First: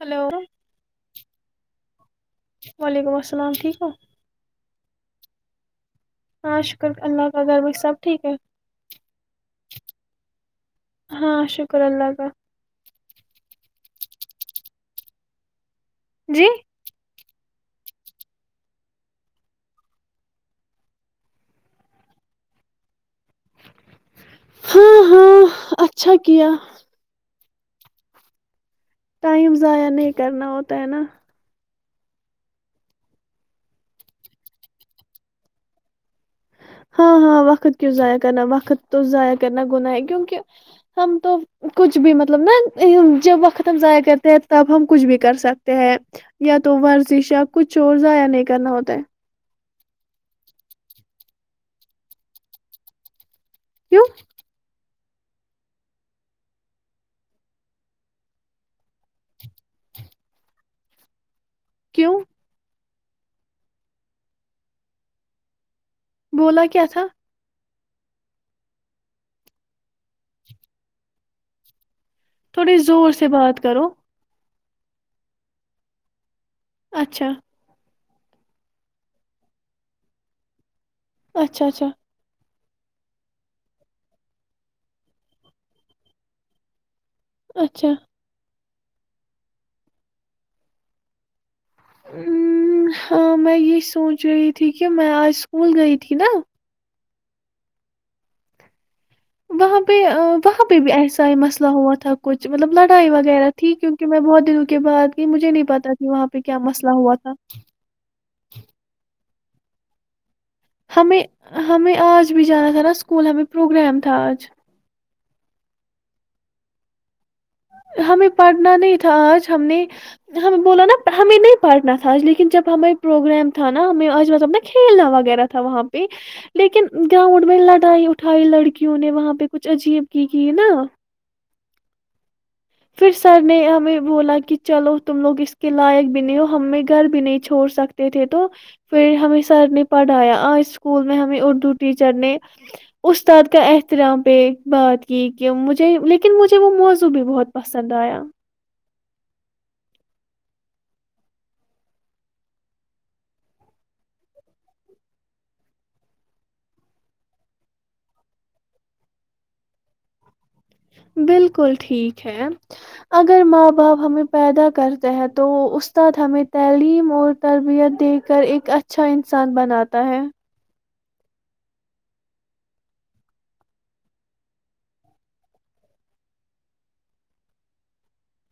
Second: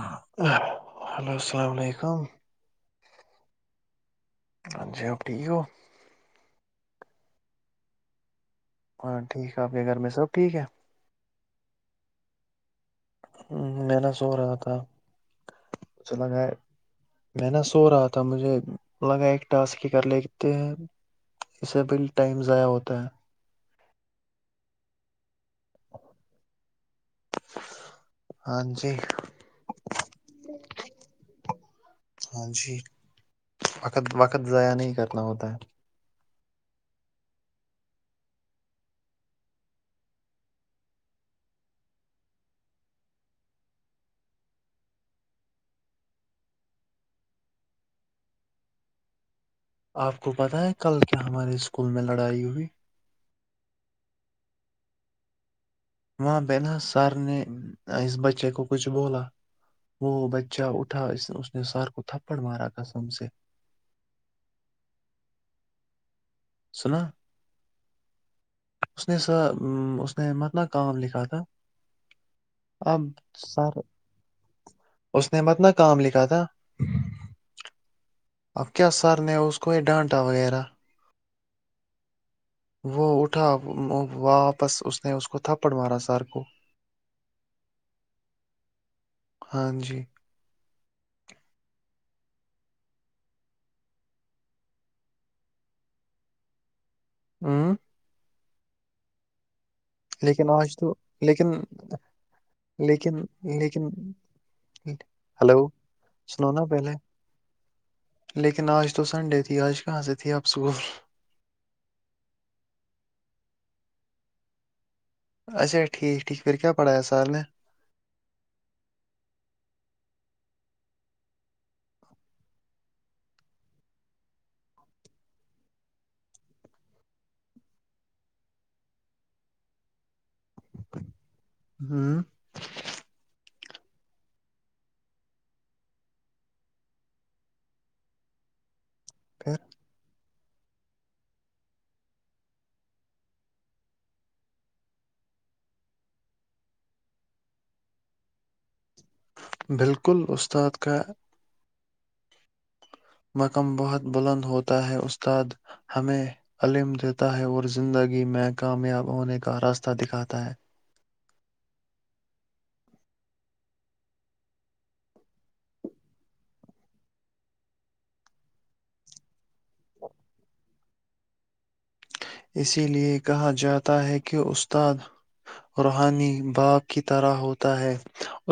Hello السلام علیکم وعلیکم السلام ٹھیک ہو ٹھیکو ہاں شکر اللہ کا گھرب سب ٹھیک ہے ہاں ٹھیک ہے آپ کے گھر میں سب ٹھیک ہے ہ ہاں شکر اللہ کا میں نے سو رہا تھا چلا گ جی میں نا سو رہا تھا مجھے لگا ایک ٹاسک ہی کر لیتے ہیں اسے بل ٹائم ضائع ہوتا ہے ہاں ہاں اچھا کیا ہاں جی ٹائم ضائع نہیں کرنا ہوتا ہے نا ہاں جی وقت وقت ضائع نہیں کرنا ہوتا ہے ہاں ہاں وقت کیوں ضائع کرنا وقت تو ضائع کرنا گناہ ہے کیونکہ ہم تو کچھ بھی مطلب نا جب وقت ہم ضائع کرتے ہیں تب ہم کچھ بھی کر سکتے ہیں یا تو ورزش یا کچھ اور ضائع نہیں کرنا ہوتا آپ کو پتہ ہے کل کیا ہمارے اسکول میں لڑائی ہوئی کیوں وہاں بہنا سر نے اس بچے کو کچھ بولا وہ بچہ اٹھا ان سارت کیوں تھپڑ مارا کاسن سے بولا کیا تھا سنا اس نے س اس نے متنا کام لکھا تھا تھوڑی اب زور سے بات سر کرو اس نے متنا کام لکھا تھا اچھا اب کیا سر نے اس کو یہ ڈانٹا وغیرہ اچھا اچھا وہ اٹھا واپس اس نے اس کو تھپڑ مارا سر کو اچھا ہاں جی ہاں میں یہ سوچ رہی تھی کہ میں آج اسکول گئی تھی نا ہ [unintelligible] وہاں پہ لیکن وہاں آج پہ بھی تو ایسا ہی لیکن مسئلہ ہوا تھا کچھ مطلب لڑائی لیکن وغیرہ تھی لیکن کیونکہ میں بہت دنوں کے بعد گئی مجھے نہیں ہلو پتاہ کہ وہاں پہ سنو کیا نا پہلے مسئلہ ہوا تھا جج کہاں سےھی آپ اسکول ہمیں ہمیں آج بھی جانا تھا نا اسکول ہمیں پروگرام تھاآ ج اچھا ٹھیک ٹھیک پھر کیا پڑھا ہے سار نے ہمیں پڑھنا نہیں تھا آج ہم نے ہمیں بولا نا ہمیں نہیں پڑھنا تھا آج لیکن جب ہمیں پروگرام تھا نا ہمیں آج بب ن کھیلنا وغیرہ تھا وہاں پہ لیکن گراؤنڈ میں لڑائی اٹھائی لڑکیوں نے وہاں پہ کچھ عجیب کی کی نہا ہوں پھر سر نے آ بولا کہ چلو تم لوگ اس کے لائق بھی نہیں ہو ہمیں گھر بھی نہیں چھوڑ سکتے تھے تو پھر ہمیں سر نے پڑھایا آج اسکول میں ہمیں اردو ٹیچر نے استاد کا احترام پہ بات کی کہ مجھے لیکن مجھے وہ موز بھی بہت پسند آیا [inaudible] مقم بہت بلند ہوتا ہے استاد ہمیں علم دیتا ہے اور زندگی میں کامیاب ہونے کا راستہ دکھاتا ہے بالکل ٹھیک ہے اگر ماں باپ ہمیں پیدا کرتے ہیں تو استاد ہمیں تعلیم اور تربیت دے کر ایک اچھا انسان بناتا ہے اسی لیے کہا جاتا ہے کہ استاد روحانی باپ کی طرح ہوتا ہے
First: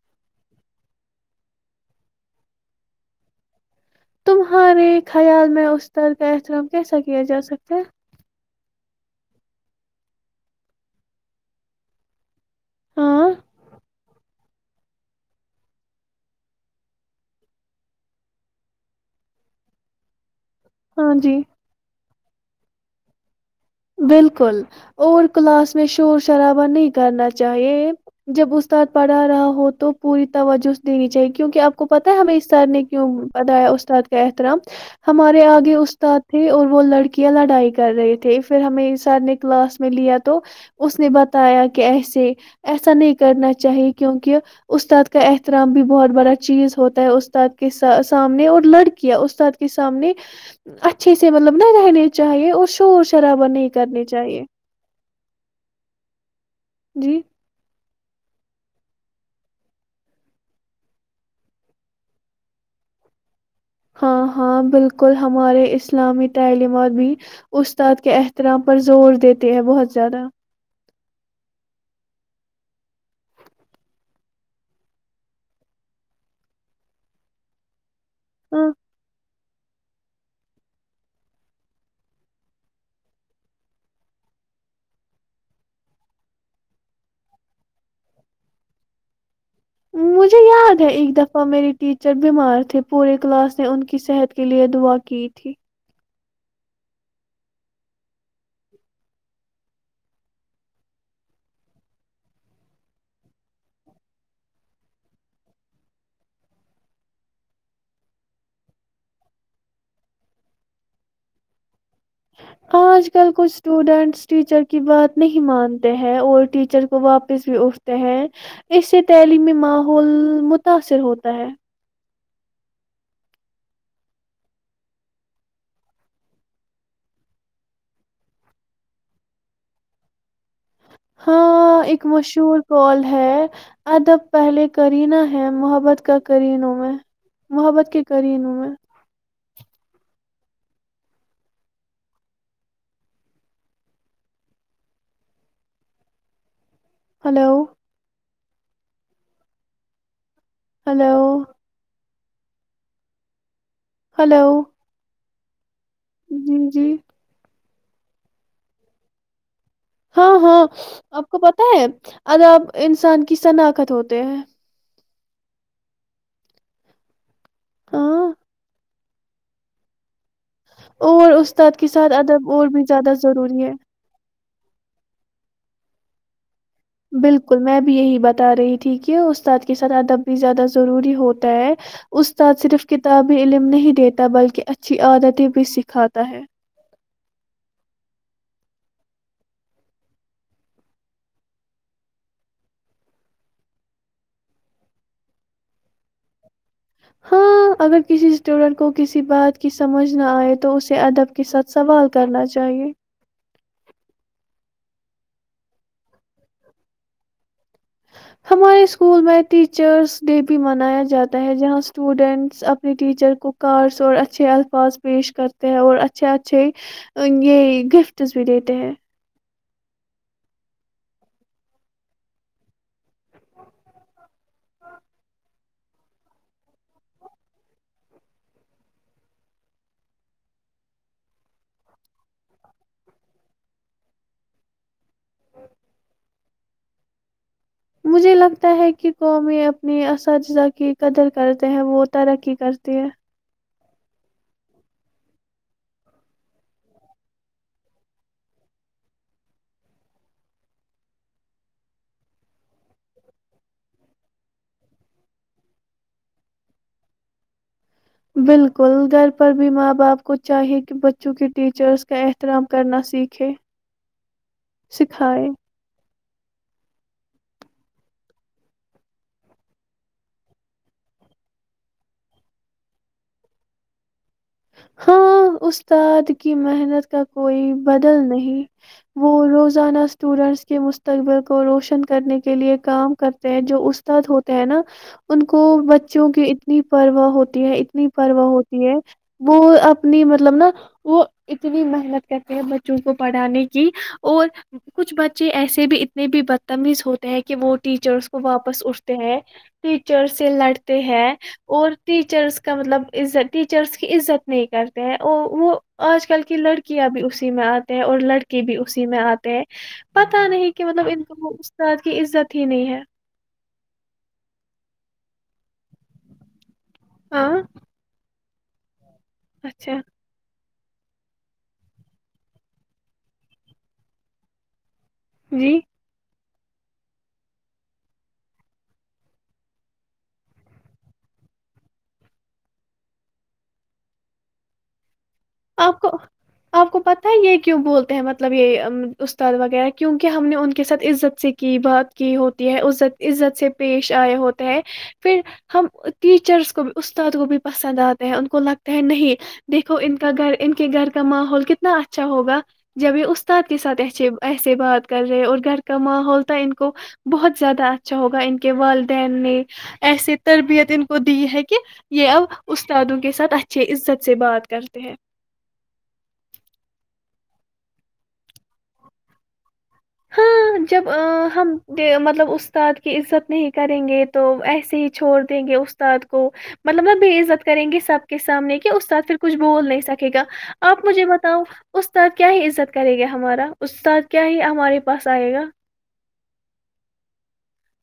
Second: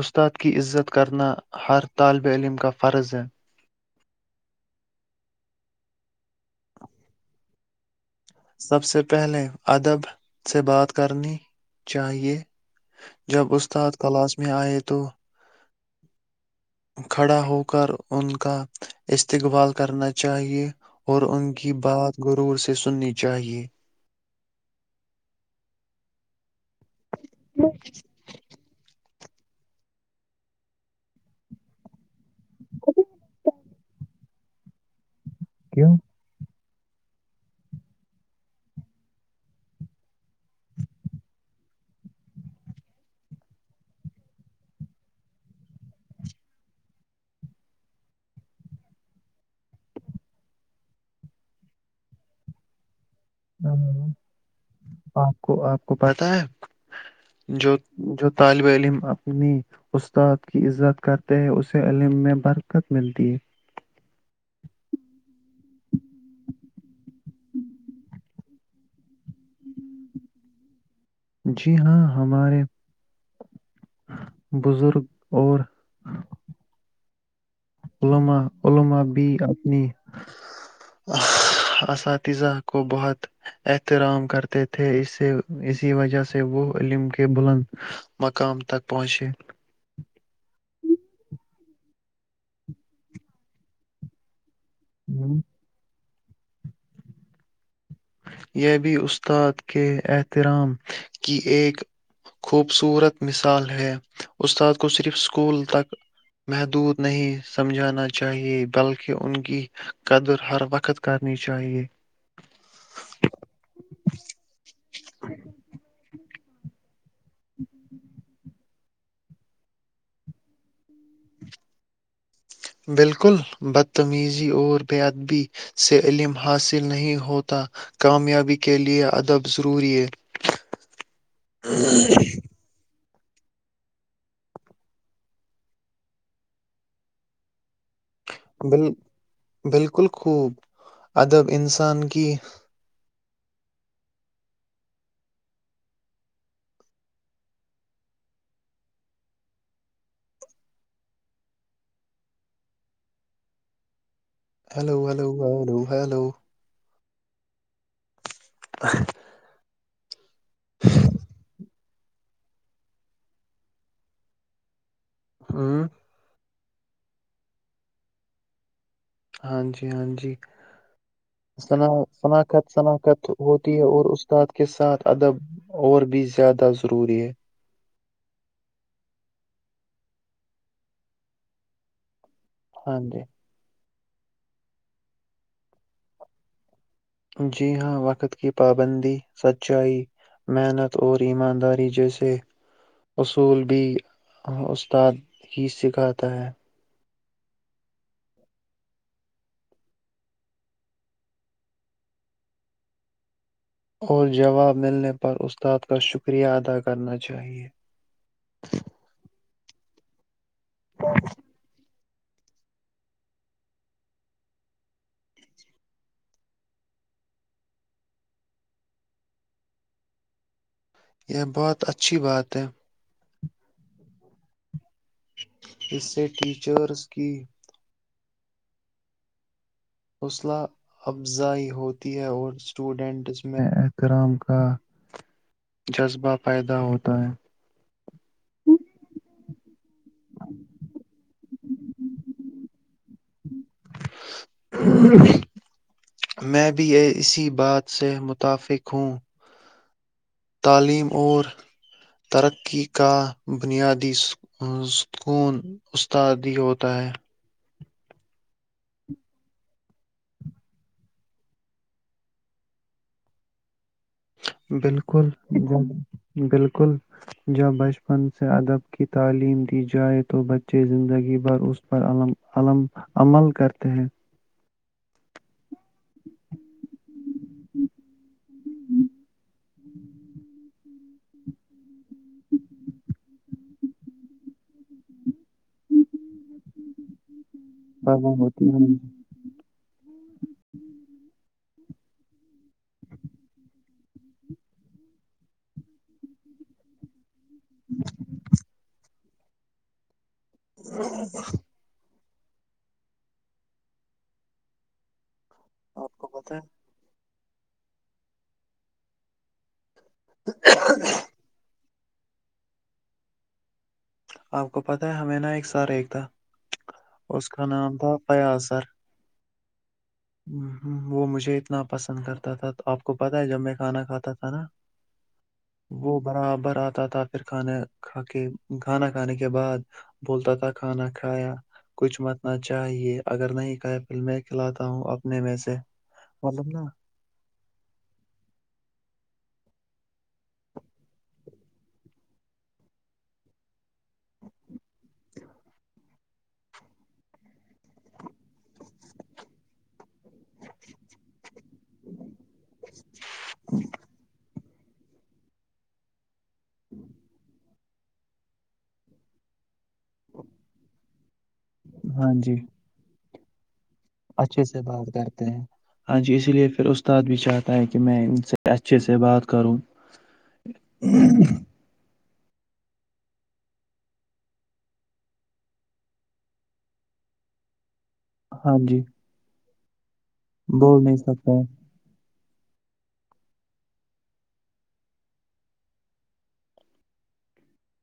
استاد کی عزت کرنا ہر طالب علم کا فرض ہے تمہارے خیال میں استاد کا احترام کیسا کیا جا سکتا ہے سب سے پہلے ادب سے بات کرنی چاہیے ہاں جب استاد کلاش میں آئے تو کھڑا ہو کر ان کا استقبال کرنا چاہیے ہاں اور جی ان کی بات غرور سے سننی چاہیے بالکل اور کلاس میں شور شراب نہیں کرنا چاہیے جب استاد پڑھ رہا ہو تو پوری توجہ دینی چاہیے کیونکہ آپ کو پت ہے ہمیں اس سر نے کیوں بناایا استاد کا احترام ہمارے آگے کیوں استاد تھے اور وہ لڑکیاں لڑائی کر رہے تھے پھر ہمیں سر نے کلاس میں لیا تو اس نے بتایا کہ ایسے ایسا نہیں کرنا چاہیے کیونکہ استاد کا احترام بھی بہت بڑا چیز ہوتا ہے استاد کے سامنے اور لڑکیاں استاد کے سامنے اچھے سے مطلب نہ رہنے چاہیے اور شور شرابہ ہ نہیں کرنی چاہیے آپ کو آپ کو پتا ہے جی جو جو طالب علم اپنی استاد کی عزت کرتے ہیں اسے علم میں برکت ملتی ہے ہاں ہاں بالکل ہمارے اس اسلامی تعلیمات بھی استاد کے ات طرح پر زور دیتے ہیں بہت زیادہ جی ہاں ہمارے بزرگ اور عوما ہاں علوما بی اساتذہ کو بہت احترام کرتے تھے اس سے اسی وجہ سے وہ علم کے بلند مقام تک پہنچے مجھے یاد ہے ایک دفعہ میری ٹیچر بیمار تھے پورے کلاس نے ان کی صحت کے لیے دعا کی ہوں، تھی یہ بھی استاد کے احترام کی ایک خوبصورت مثال ہے استاد کو صرف اسکول تک محدود نہیں سمجھانا چاہیے بلکہ ان کی قدر ہر وقت کرنی چاہیے آج کل کچھ اسٹوڈینٹس ٹیچر کی بات نہیں مانتے ہیں اور ٹیچر وہ واپس بھی اٹھتے ہیں اس سے تعلیمی ماحول متاثر ہوتا ہے بالکل بدتمیزی اور بے ادبی سے علم حاصل نہیں ہوتا کامیابی کے لے ادب ضروری ہے ہاں ایک مشہور کال ہے ادب پہلے کرینہ ہے محبت کا کرینوں میں محبت کے کرینوں میں بال بالکل خوب ادب انسان کی hello hello hello hello hello ا دو جی جی [unintelligible] ہاں ہاں آپ کو پتا ہے اگر آپ انسان کی شناخت ہوتے ہیں ہوں ہاں ہاں جی ہاں جی اور استاد کے ساتھ ادب شناخت اور بھی زیادہ شناخت ضروری ہوتی ہے اور استاد کے ساتھ ادب اور بھی زیادہ ضروری ہے بالکل میں بھی یہی بتا رہی تھی کہ استاد کے ساتھ ادب بھی زیادہ ضروری ہوتا ہے اسستاد صرف ہاں جی کتابی علم نہیں دیتے بلکہ اچھی عادتیں بھی سکھاتا ہے جی ہاں وقت کی پابندی سچائی محنت اور ایمانداری جیسے اصول بھی استاد ہی سکھاتا ہے ہاں اگر کسی اسٹوڈینٹ کو کسی بات کی سمجھ نہ آئے تو اسے ادب کے ساتھ سوال کرنا چاہیے اور جواب ملنے پر استاد کا شکریہ ادا کرنا چاہیئے ہمارے اسکول میں ٹیچرس ڈے بھی منایا جاتا ہے جہاں اسٹوڈینٹس اپنے ٹیچر کو کارس اور اچھے الفاظ پیش کرتے ہیں اور اچھے اچھے یہ گفٹس بھی دیتے ہیں یہ بہت اچھی بات ہے اس سے ٹیچرس کی حوصلہ افزائی ہوتی ہے اور اسٹوڈنٹس میں احترام کا جذبہ پیدا ہوتا ہے مجھے لگتا ہے کہ قومی اپنی اساتذہ کی قدر کرتے ہیں وہ ترقی کرتی ہے میں بھی اسی بات سے متفق ہوں تعلیم اور ترقی کا بنیادی ستکون استادی ہوتا ہے بالکل گھر پر بھی ماں باپ کو چاہیے کہ بچوں کے ٹیچرز کا احترام کرنا سیکھے بالکل سکھائے بالکل جب بچپن سے ادب کی تعلیم دی جائے تو بچے زندگی بھر اس پر عمل کرتے ہیں ہاں استاد کی محنت کا کوئی بدل نہیں وہ روزانہ اسٹوڈینٹس کے مستقبل کو روشن کرنے کے لیے کام کرتے ہیں جو استاد ہوتے ہیں نا ان کو بچوں کی اتنی پروا ہوتی ہے اتنی پروا ہوتی ہے اپنی مطلب نا وہ اتنی محنت کرتے ہیں بچوں کو پڑھانے کی اور کچھ بچے ایسے بھی اتنے بھی بدتمیز ہوتے کہ وہ ٹیچرس کو واپس اٹھتے ہیں تو چر سے لڑتے ہیں اور ٹیچرس کا مطلب عت ٹیچرس عزت نہیں کرتے ہیں وہ وہ آپ آج کو کل پتا کی ہے لڑکیاں بھی اس اسی میں آتے ہیں اور لڑکے بھی اسی میں آتے ہیں پتا نہیں کہ مطلب ان کا س کی عزت ہی نہیں ہے آپ کو پتاہ ہے ہمیں نا ایک ر تھا اس ہاں کا نام تھا فیاضازر اچھا ہ وہ مجھے اتنا پسند کرتا تھا تو آپ کو پتاہ ہے جب میں کھانا کھاتا تھا نا جی وہ براب بر آتا تھا پھر کھانا کھا کے کھانا کھانے کے بعد بولتا تھا کھانا کھایا کچھ متنا چاہیے اگر نہیں کھایا پھر میں کھلاتا ہوں اب آپ کو آپ کو پت ہے یہ کیوں بولتے ہیں مطلب یہ استاد وغیرہ کیونکہ ہم نے ان کے ساتھ عزت سے کی بات کی ہوتی ہے عت عزت سے پیش آئے ہوتا ہے پھر ہم ٹیچرس کو بھی استاد کو بھی پسند آتے ہیں ان کو لگتا ہے نہیں دیکھو گھر ان کے گھر کا ماحول کتنا اچھا ہوگا جب یہ استاد کے ساتھ ایسےے سے بات کر رہے اور گھر کا ماحول ان کو بہت زیادہ اچھ اچھا ہوگا ان کے والدین نے ایسے تربیت ان کو دی ہے کہ کہ یہ ہاں اب جی استادوں کے ساتھ اچھے عزت سے بات کرتے ہیں ہاں جی اسی لیے پھر استاد بھی چاہتا ہے کہ میں ان سے اچھے سے بات کروں ہاں جب ہم مطلب استاد کی عزت نہیں کریں گے تو ایسے ہی چھوڑ دیں گے استاد کو مطلب نہ بے عزت کریں گے سب کے ہاں سامنے کے جی اس سھ پھر کچھ بول نہیں سکتے گا بول آپ نہیں مجھے سکتا بتاؤ اس طر عزت کریں گے ہمارا استاد کیا ہے ہمارے بس آئے گا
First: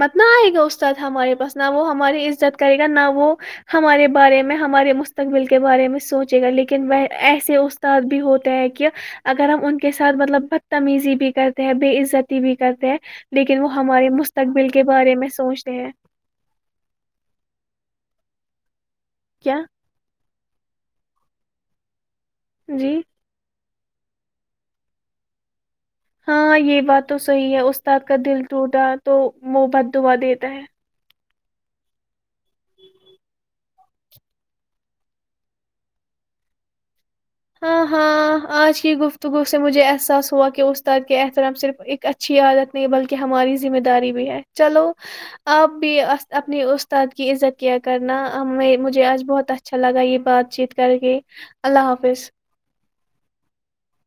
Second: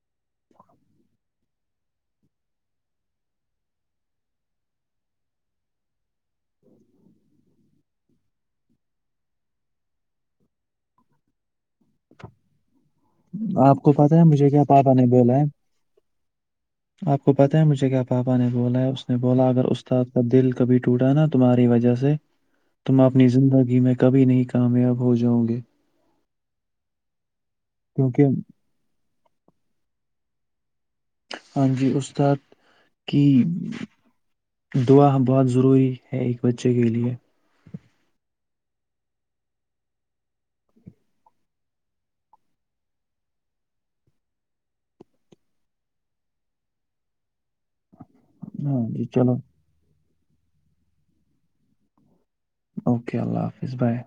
مت نہ آئے گا استاد ہمارے پاس نہ وہ ہماری عزت کرے گا نہ وہ ہمارے بارے میں ہمارے مستقبل کے بارے میں سوچے گا لیکن ایسے استاد بھی ہوتے ہے کہ اگر ہم ان کے ساتھ مطلب بدتمیزی بھی کرتے ہیں بے عزتی بھی کرتے ہیں لیکن ہے۔ وہ آپ کو ہمارے پتہ م ہے مجھے کیا پاپا نے بولا ہے آپ کو پتا ہے مجھے کیا پاپا نے بولایا اس بولا کیا اگر استاد کا دل کبھی ٹوٹا نا تمہاری وجہ سے جی تم اپنی زندگی میں کبھی نہیں کامیاب ہو جاؤں گے ہاں یہ بات تو صحیح ہے استاد کا کیونکہ دل ٹوٹا تو محبد دعا دی [inaudible] ہاں جی استا کہ دعا بہت ضروری ہے ایک بچے کے لیے ہاں ہاں آج کی گفتگو سے مجھے احساس ہوا کہ استاد کے احترام صرف ایک اچھی عادت نہیں بلکہ ہماری ذمہ داری بھی ہے چلو آپ بھی اپنے استاد کی عزت کیا کرنا ہاں مجھے جی آج چلو بہت اچھا لگا یہ بات چیت کر کے اللہ حافظ اوکے اللہ حافظ بائے